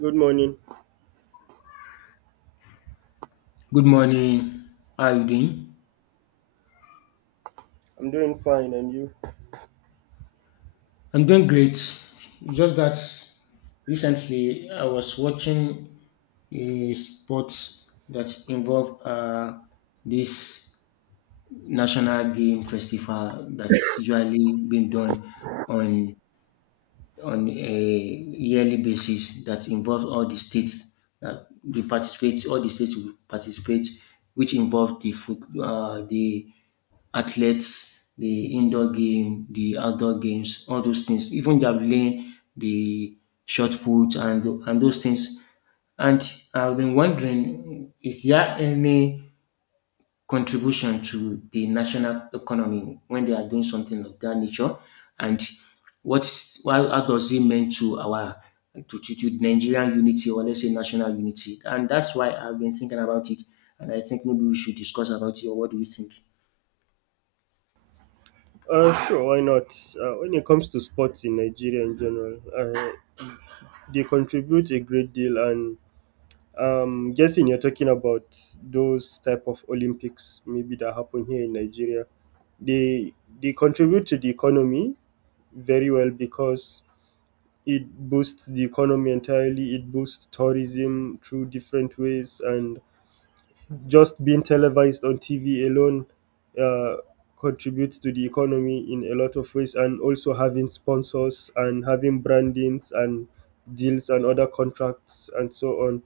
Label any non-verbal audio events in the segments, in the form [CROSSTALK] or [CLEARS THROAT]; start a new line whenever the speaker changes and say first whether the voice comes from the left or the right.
right: Good morning.
left: Good morning. How are you doing?
right: I'm doing fine, and you?
left: I'm doing great. It's just that recently I was watching a sports that involved this national game festival that's usually been done on on a yearly basis that involves all the states that they participate, all the states will participate, which involve the athletes, the indoor game, the outdoor games, all those things, even javelin, the shot put, and those things. And I've been wondering, is there any contribution to the national economy when they are doing something of that nature, and how does it mean to our to Nigerian unity, or let's say national unity? And that's why I've been thinking about it, and I think maybe we should discuss about it. Or what do you think?
right: Sure, why not? When it comes to sports in Nigeria in general, they contribute a great deal, and guessing you're talking about those type of Olympics maybe that happen here in Nigeria. They they contribute to the economy very well because it boosts the economy entirely. It boosts tourism through different ways, and just being televised on TV alone uh, contributes to the economy in a lot of ways, and also having sponsors and having brandings and deals and other contracts and so on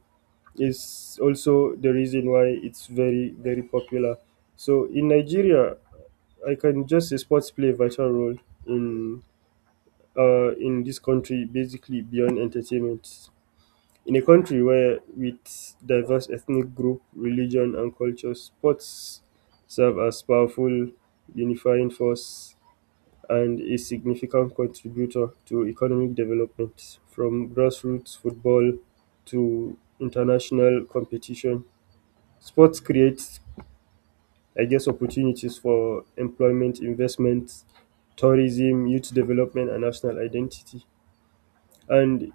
right: is also the reason why it's very popular. So in Nigeria, I can just say sports play a vital role in in this country, basically beyond entertainment. In a country where with diverse ethnic group, religion, and culture, sports serve as powerful unifying force and a significant contributor to economic development. From grassroots football to international competition, sports creates, I guess, opportunities for employment, investment, tourism, youth development, and national identity. And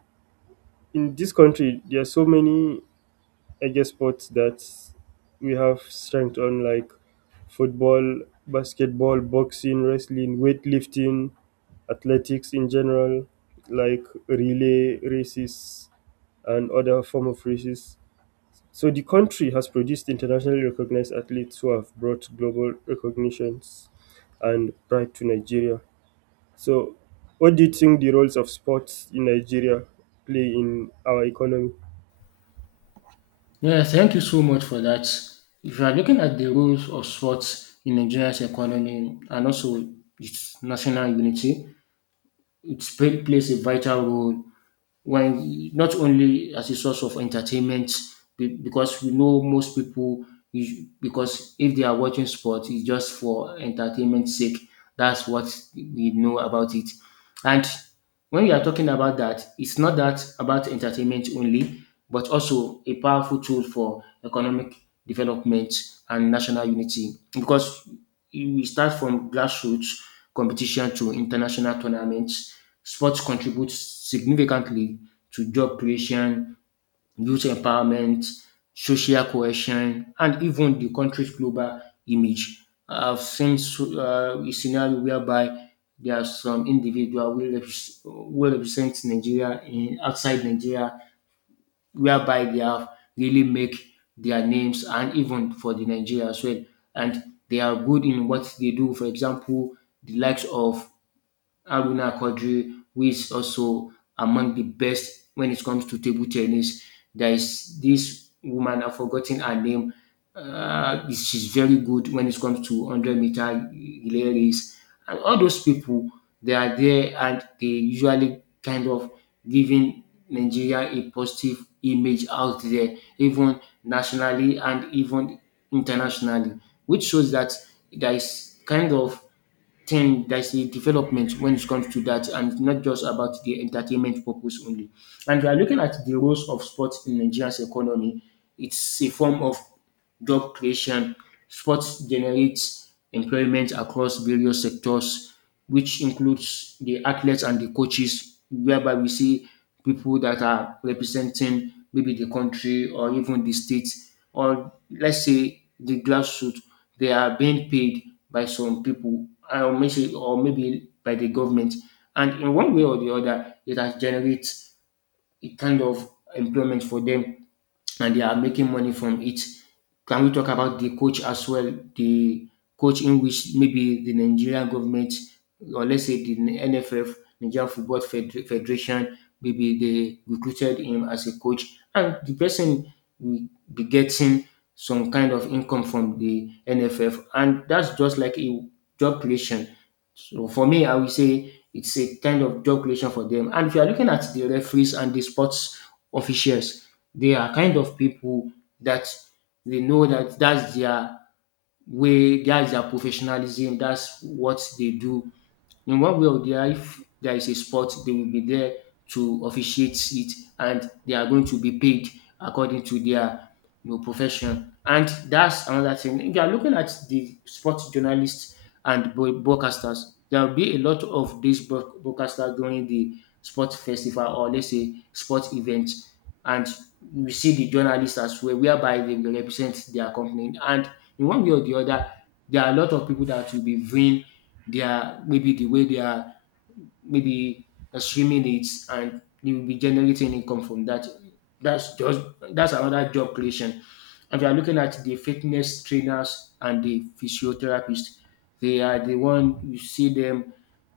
right: in this country, there are so many edge sports that we have strength on like football, basketball, boxing, wrestling, weightlifting, athletics in general, like relay races and other form of races. So the country has produced internationally recognized athletes who have brought global recognitions and pride to Nigeria. So what do you think the roles of sports in Nigeria play in our economy?
left: Yeah, thank you so much for that. If you are looking at the roles of sports in Nigeria's economy and also its national unity, it plays a vital role, when not only as a source of entertainment, because we know most people, because if they are watching sport it's just for entertainment sake. That's what we know about it. And when you are talking about that, it's not that about entertainment only, but also a powerful tool for economic development and national unity, because we start from grassroots competition to international tournaments. Sports contribute significantly to job creation, youth empowerment, social cohesion, and even the country's global image. I've seen a scenario whereby there are some individual who represent Nigeria in outside Nigeria, whereby they have really make their names and even for the Nigeria as well. And they are good in what they do. For example, the likes of Aruna Kodri, who is also among the best when it comes to table tennis. There is this woman, I've forgotten her name. She's very good when it comes to 100 meter relay race. And all those people, they are there and they usually kind of giving Nigeria a positive image out there, even nationally and even internationally, which shows that there is kind of thing there's a development when it comes to that, and it's not just about the entertainment purpose only. And we are looking at the roles of sports in Nigeria's economy, it's a form of job creation. Sports generates employment across various sectors, which includes the athletes and the coaches, whereby we see people that are representing maybe the country or even the state or let's say the grassroots. They are being paid by some people, or maybe by the government. And in one way or the other, it has generated a kind of employment for them, and they are making money from it. Can we talk about the coach as well? The coach in which maybe the Nigerian government, or let's say the NFF, Nigerian Football Federation, maybe they recruited him as a coach, and the person will be getting some kind of income from the NFF, and that's just like a job creation. So for me, I would say it's a kind of job creation for them. And if you are looking at the referees and the sports officials, they are kind of people that they know that that's their way, that's their professionalism, that's what they do. In one way or the other, if there is a sport, they will be there to officiate it, and they are going to be paid according to their profession. And that's another thing. If you are looking at the sports journalists and broadcasters, there will be a lot of these broadcasters during the sports festival or let's say sports event. And we see the journalists as well, whereby they will represent their company. And in one way or the other, there are a lot of people that will be vying their, maybe the way they are, maybe swimming it, and they will be generating income from that. that's just that's another job creation. And we are looking at the fitness trainers and the physiotherapists. They are the one you see them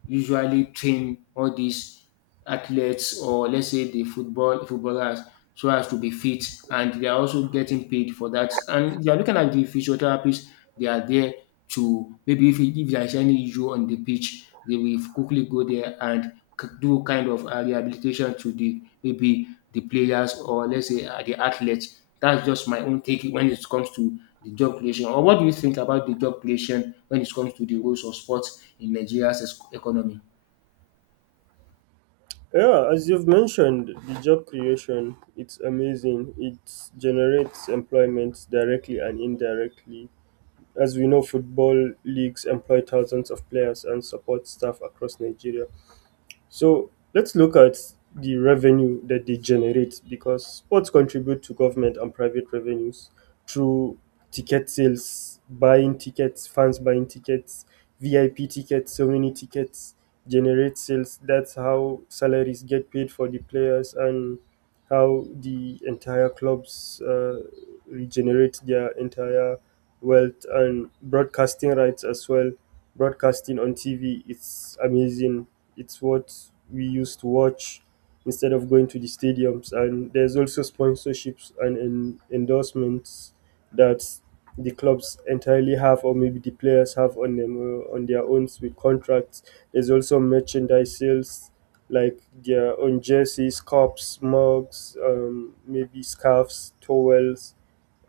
left: usually train all these athletes, or let's say the footballers, so as to be fit, and they are also getting paid for that. And you are looking at the physiotherapists, they are there to maybe, if there is any issue on the pitch, they will quickly go there and do kind of rehabilitation to the maybe the players, or let's say the athletes. That's just my own take when it comes to the job creation. Or what do you think about the job creation when it comes to the roles of sport in Nigeria's economy?
right: Yeah, as you've mentioned, the job creation, it's amazing. It generates employment directly and indirectly. As we know, football leagues employ thousands of players and support staff across Nigeria. So let's look at the revenue that they generate because sports contribute to government and private revenues through ticket sales, buying tickets, fans buying tickets, VIP tickets, so many tickets generate sales. That's how salaries get paid for the players and how the entire clubs regenerate their entire wealth and broadcasting rights as well. Broadcasting on TV, it's amazing, it's what we used to watch instead of going to the stadiums. And there's also sponsorships and endorsements that the clubs entirely have, or maybe the players have on them on their own with contracts. There's also merchandise sales like their own jerseys, cups, mugs, maybe scarves, towels,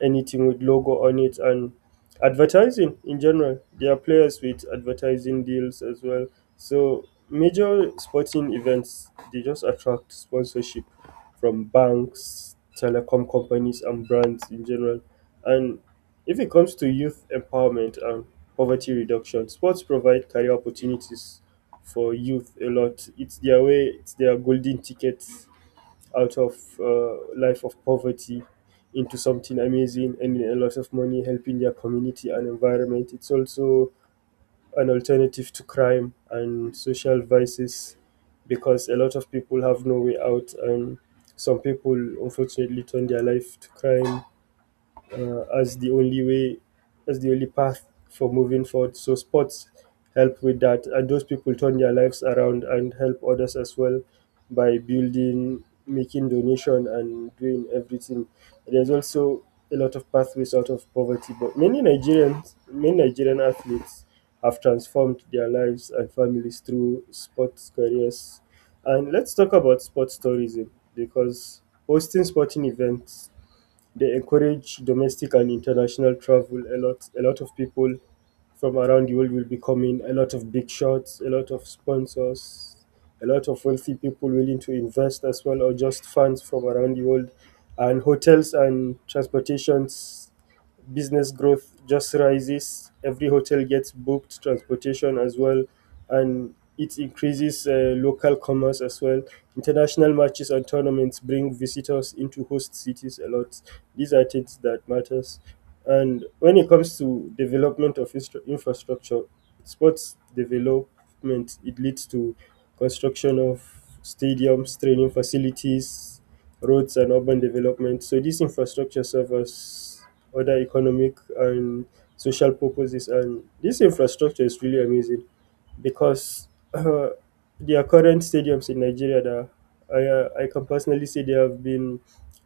right: anything with logo on it, and advertising in general. There are players with advertising deals as well. So major sporting events they just attract sponsorship from banks, telecom companies, and brands in general. And if it comes to youth empowerment and poverty reduction, sports provide career opportunities for youth a lot. It's their way, it's their golden ticket out of life of poverty into something amazing and a lot of money helping their community and environment. It's also an alternative to crime and social vices because a lot of people have no way out, and some people unfortunately turn their life to crime, as the only way, as the only path for moving forward. So sports help with that, and those people turn their lives around and help others as well by building, making donation, and doing everything. There's also a lot of pathways out of poverty, but many Nigerians, many Nigerian athletes have transformed their lives and families through sports careers. And let's talk about sports tourism because hosting sporting events, they encourage domestic and international travel. A lot of people from around the world will be coming. A lot of big shots, a lot of sponsors, a lot of wealthy people willing to invest as well, or just fans from around the world. And hotels and transportations business growth just rises. Every hotel gets booked, transportation as well, and it increases local commerce as well. International matches and tournaments bring visitors into host cities a lot. These are things that matters. And when it comes to development of infrastructure, sports development it leads to construction of stadiums, training facilities, roads, and urban development. So these infrastructure serve as other economic and social purposes, and this infrastructure is really amazing because uh, their current stadiums in Nigeria, that I can personally say they have been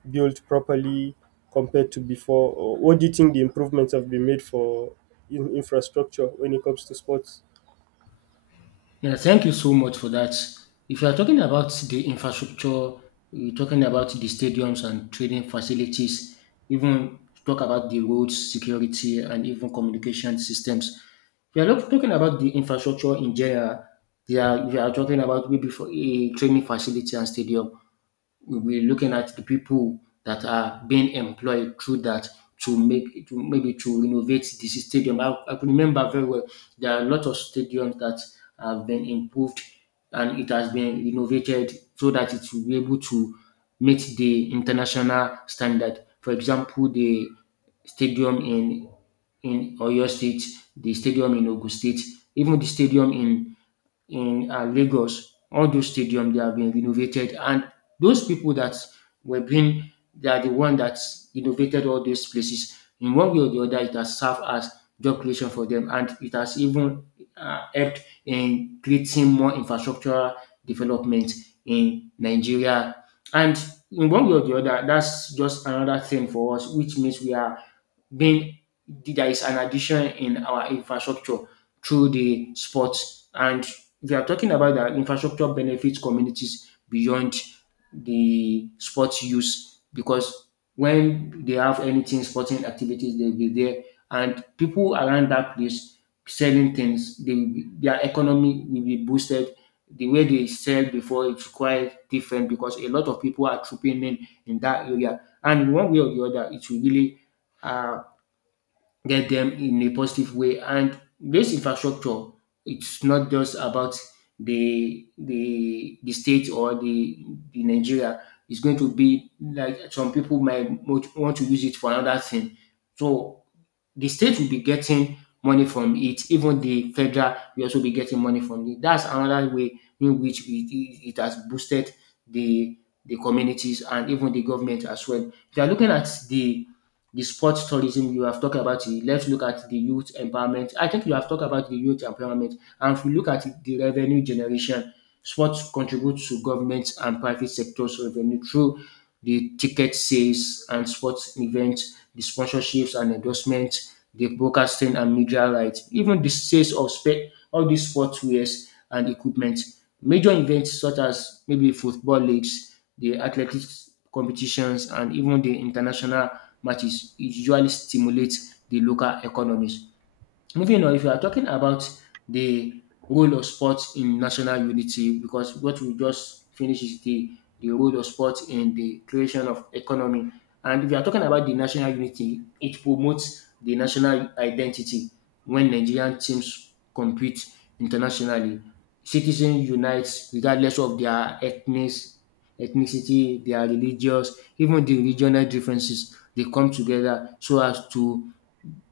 right: built properly compared to before. Or what do you think the improvements have been made for infrastructure when it comes to sports?
left: Yeah, thank you so much for that. If you are talking about the infrastructure, you're talking about the stadiums and training facilities, even talk about the roads, security, and even communication systems. If you are not talking about the infrastructure in general, we are talking about maybe for a training facility and stadium. We will be looking at the people that are being employed through that to make to maybe to renovate the stadium. I could remember very well, there are a lot of stadiums that have been improved, and it has been renovated so that it will be able to meet the international standard. For example, the stadium in Oyo State, the stadium in Ogun State, even the stadium in Lagos, all those stadiums they have been renovated, and those people that were being they are the one that innovated all these places. In one way or the other, it has served as job creation for them, and it has even helped in creating more infrastructural development in Nigeria. And in one way or the other, that's just another thing for us, which means we are being there is an addition in our infrastructure through the sports. And we are talking about that infrastructure benefits communities beyond the sports use, because when they have anything sporting activities, they'll be there, and people around that place selling things, their economy will be boosted. The way they sell before it's quite different, because a lot of people are trooping in that area, and one way or the other, it will really uh, get them in a positive way. And this infrastructure, it's not just about the state or the Nigeria. It's going to be like some people might want to use it for another thing. So the state will be getting money from it, even the federal will also be getting money from it. That's another way in which it has boosted the the communities and even the government as well. If you are looking at the sports tourism you have talked about it, let's look at the youth empowerment. I think you have talked about the youth empowerment, and if we look at the revenue generation, sports contributes to government and private sectors revenue through the ticket sales and sports events, the sponsorships and endorsement, the broadcasting and media rights, even the sales of all these sportswears and equipment. Major events such as maybe football leagues, the athletics competitions, and even the international matches usually stimulate the local economies. Moving on, if you are talking about the role of sports in national unity, because what we just finished is the role of sports in the creation of economy. And if you are talking about the national unity, it promotes the national identity when Nigerian teams compete internationally. Citizens unite regardless of their ethnicity, their religious, even the regional differences. They come together so as to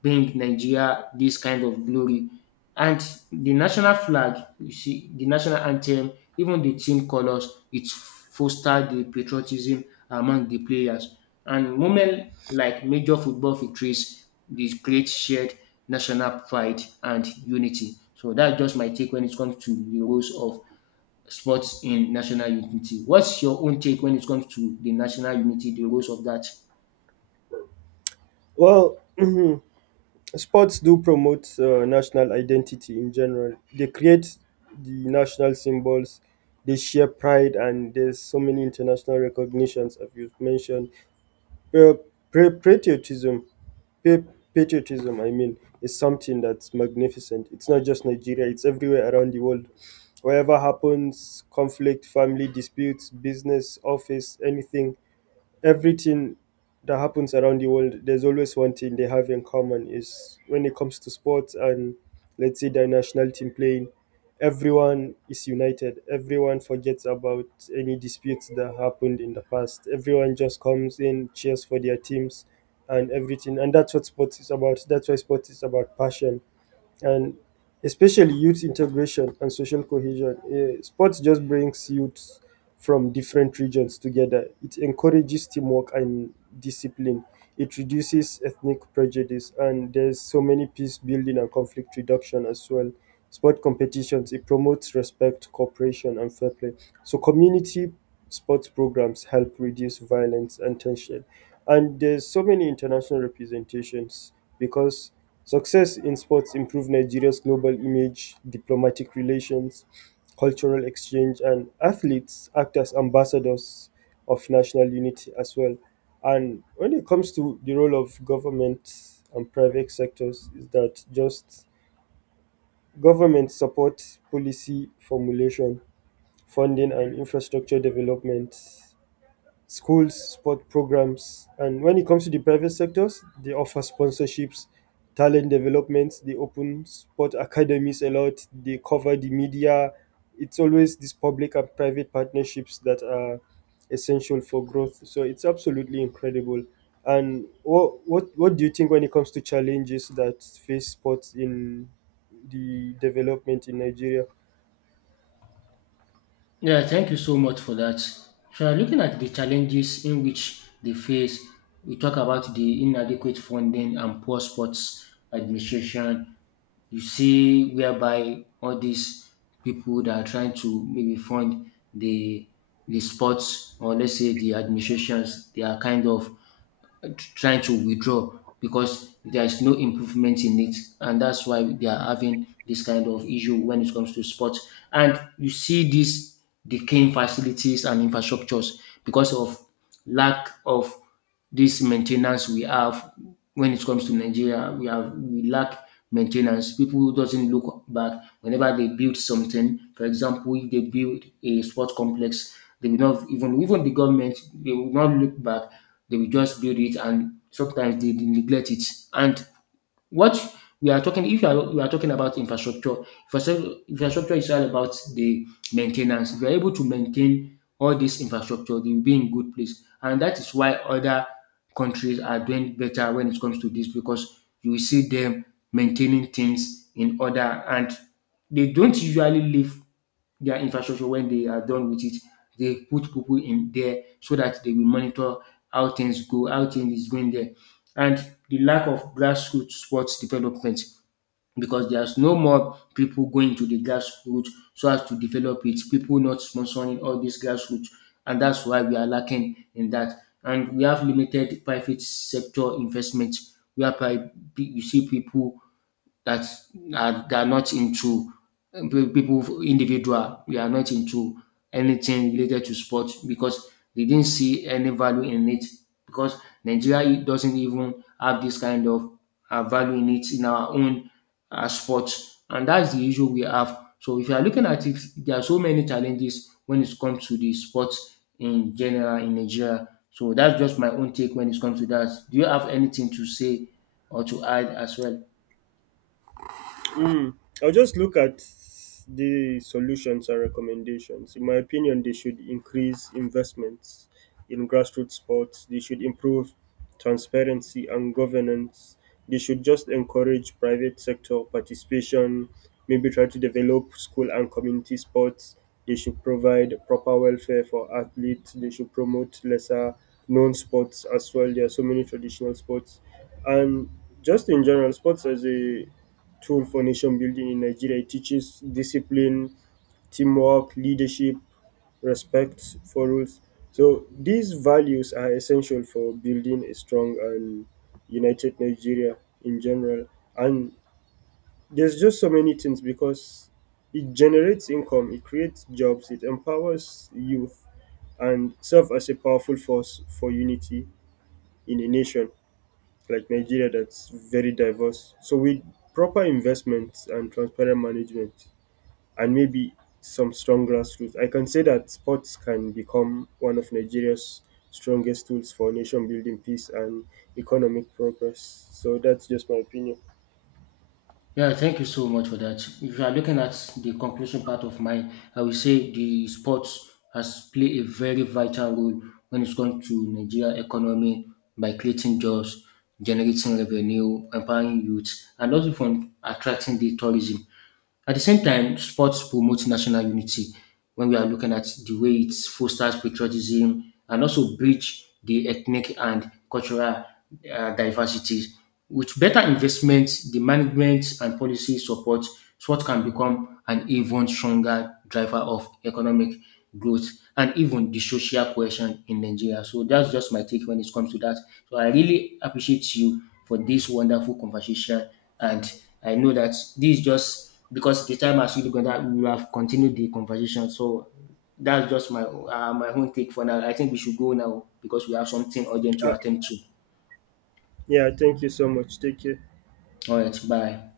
left: bring Nigeria this kind of glory. And the national flag, you see, the national anthem, even the team colors, it foster the patriotism among the players. And moment like major football victories, they create shared national pride and unity. So that's just my take when it comes to the roles of sports in national unity. What's your own take when it comes to the national unity, the roles of that?
right: Well, [CLEARS THROAT] sports do promote national identity in general. They create the national symbols. They share pride, and there's so many international recognitions, as you've mentioned. Well, patriotism Pa- patriotism, I mean, is something that's magnificent. It's not just Nigeria, it's everywhere around the world. Whatever happens, conflict, family disputes, business, office, anything, everything that happens around the world, there's always one thing they have in common is when it comes to sports, and let's say their national team playing, everyone is united. Everyone forgets about any disputes that happened in the past. Everyone just comes in, cheers for their teams and everything. And that's what sports is about. That's why sports is about passion, and especially youth integration and social cohesion. Sports just brings youth from different regions together. It encourages teamwork and discipline. It reduces ethnic prejudice, and there's so many peace building and conflict reduction as well. Sport competitions it promotes respect, cooperation, and fair play. So community sports programs help reduce violence and tension. And there's so many international representations because success in sports improved Nigeria's global image, diplomatic relations, cultural exchange, and athletes act as ambassadors of national unity as well. And when it comes to the role of government and private sectors, is that just government supports policy formulation, funding, and infrastructure development, schools, sport programs. And when it comes to the private sectors, they offer sponsorships, talent development, they open sport academies a lot, they cover the media. It's always these public and private partnerships that are essential for growth. So it's absolutely incredible. And what do you think when it comes to challenges that face sports in the development in Nigeria?
left: Yeah, thank you so much for that. If you are looking at the challenges in which they face, we talk about the inadequate funding and poor sports administration. You see, whereby all these people that are trying to maybe fund the the sports, or let's say the administrations, they are kind of trying to withdraw because there is no improvement in it, and that's why they are having this kind of issue when it comes to sports. And you see this decaying facilities and infrastructures because of lack of this maintenance we have when it comes to Nigeria. We lack maintenance. People doesn't look back whenever they build something. For example, if they build a sports complex, they will not even the government, they will not look back, they will just build it, and sometimes they neglect it. And what we are talking, if you are, we are talking about infrastructure, infrastructure is all about the maintenance. If you are able to maintain all this infrastructure, they will be in good place. And that is why other countries are doing better when it comes to this, because you will see them maintaining things in order, and they don't usually leave their infrastructure when they are done with it. They put people in there so that they will monitor how things is going there. And the lack of grassroots sports development, because there's no more people going to the grassroots so as to develop it, people not sponsoring all these grassroots. And that's why we are lacking in that. And we have limited private sector investment, whereby you see people that's are they are not into people individual. They are not into anything related to sport because they didn't see any value in it. Because Nigeria doesn't even have this kind of value in it in our own sports, and that's the issue we have. So if you are looking at it, there are so many challenges when it comes to the sports in general in Nigeria. So that's just my own take when it comes to that. Do you have anything to say or to add as well?
right: Mm. I'll just look at the solutions and recommendations. In my opinion, they should increase investments in grassroots sports, they should improve transparency and governance, they should just encourage private sector participation, maybe try to develop school and community sports, they should provide proper welfare for athletes, they should promote lesser known sports as well. There are so many traditional sports. And just in general, sports as a tool for nation building in Nigeria. It teaches discipline, teamwork, leadership, respect for rules. So these values are essential for building a strong and united Nigeria in general. And there's just so many things because it generates income, it creates jobs, it empowers youth, and serve as a powerful force for unity in a nation like Nigeria that's very diverse. So with proper investments and transparent management, and maybe some strong grassroots. I can say that sports can become one of Nigeria's strongest tools for nation building, peace, and economic progress. So that's just my opinion.
left: Yeah, thank you so much for that. If you are looking at the conclusion part of mine, I will say the sports has played a very vital role when it's come to Nigeria economy by creating jobs, generating revenue, empowering youth, and also from attracting the tourism. At the same time, sports promote national unity when we are looking at the way it fosters patriotism and also bridge the ethnic and cultural diversity. With better investments, the management and policy support, Swot can become an even stronger driver of economic growth and even the social cohesion in Nigeria. So that's just my take when it comes to that. So I really appreciate you for this wonderful conversation. And I know that this is just because the time has really gone that we have continued the conversation. So that's just my own take for now. I think we should go now because we have something urgent to
right: Uh,
left: attend to.
right: yeah, thank you so much. Take care.
left: All right, bye.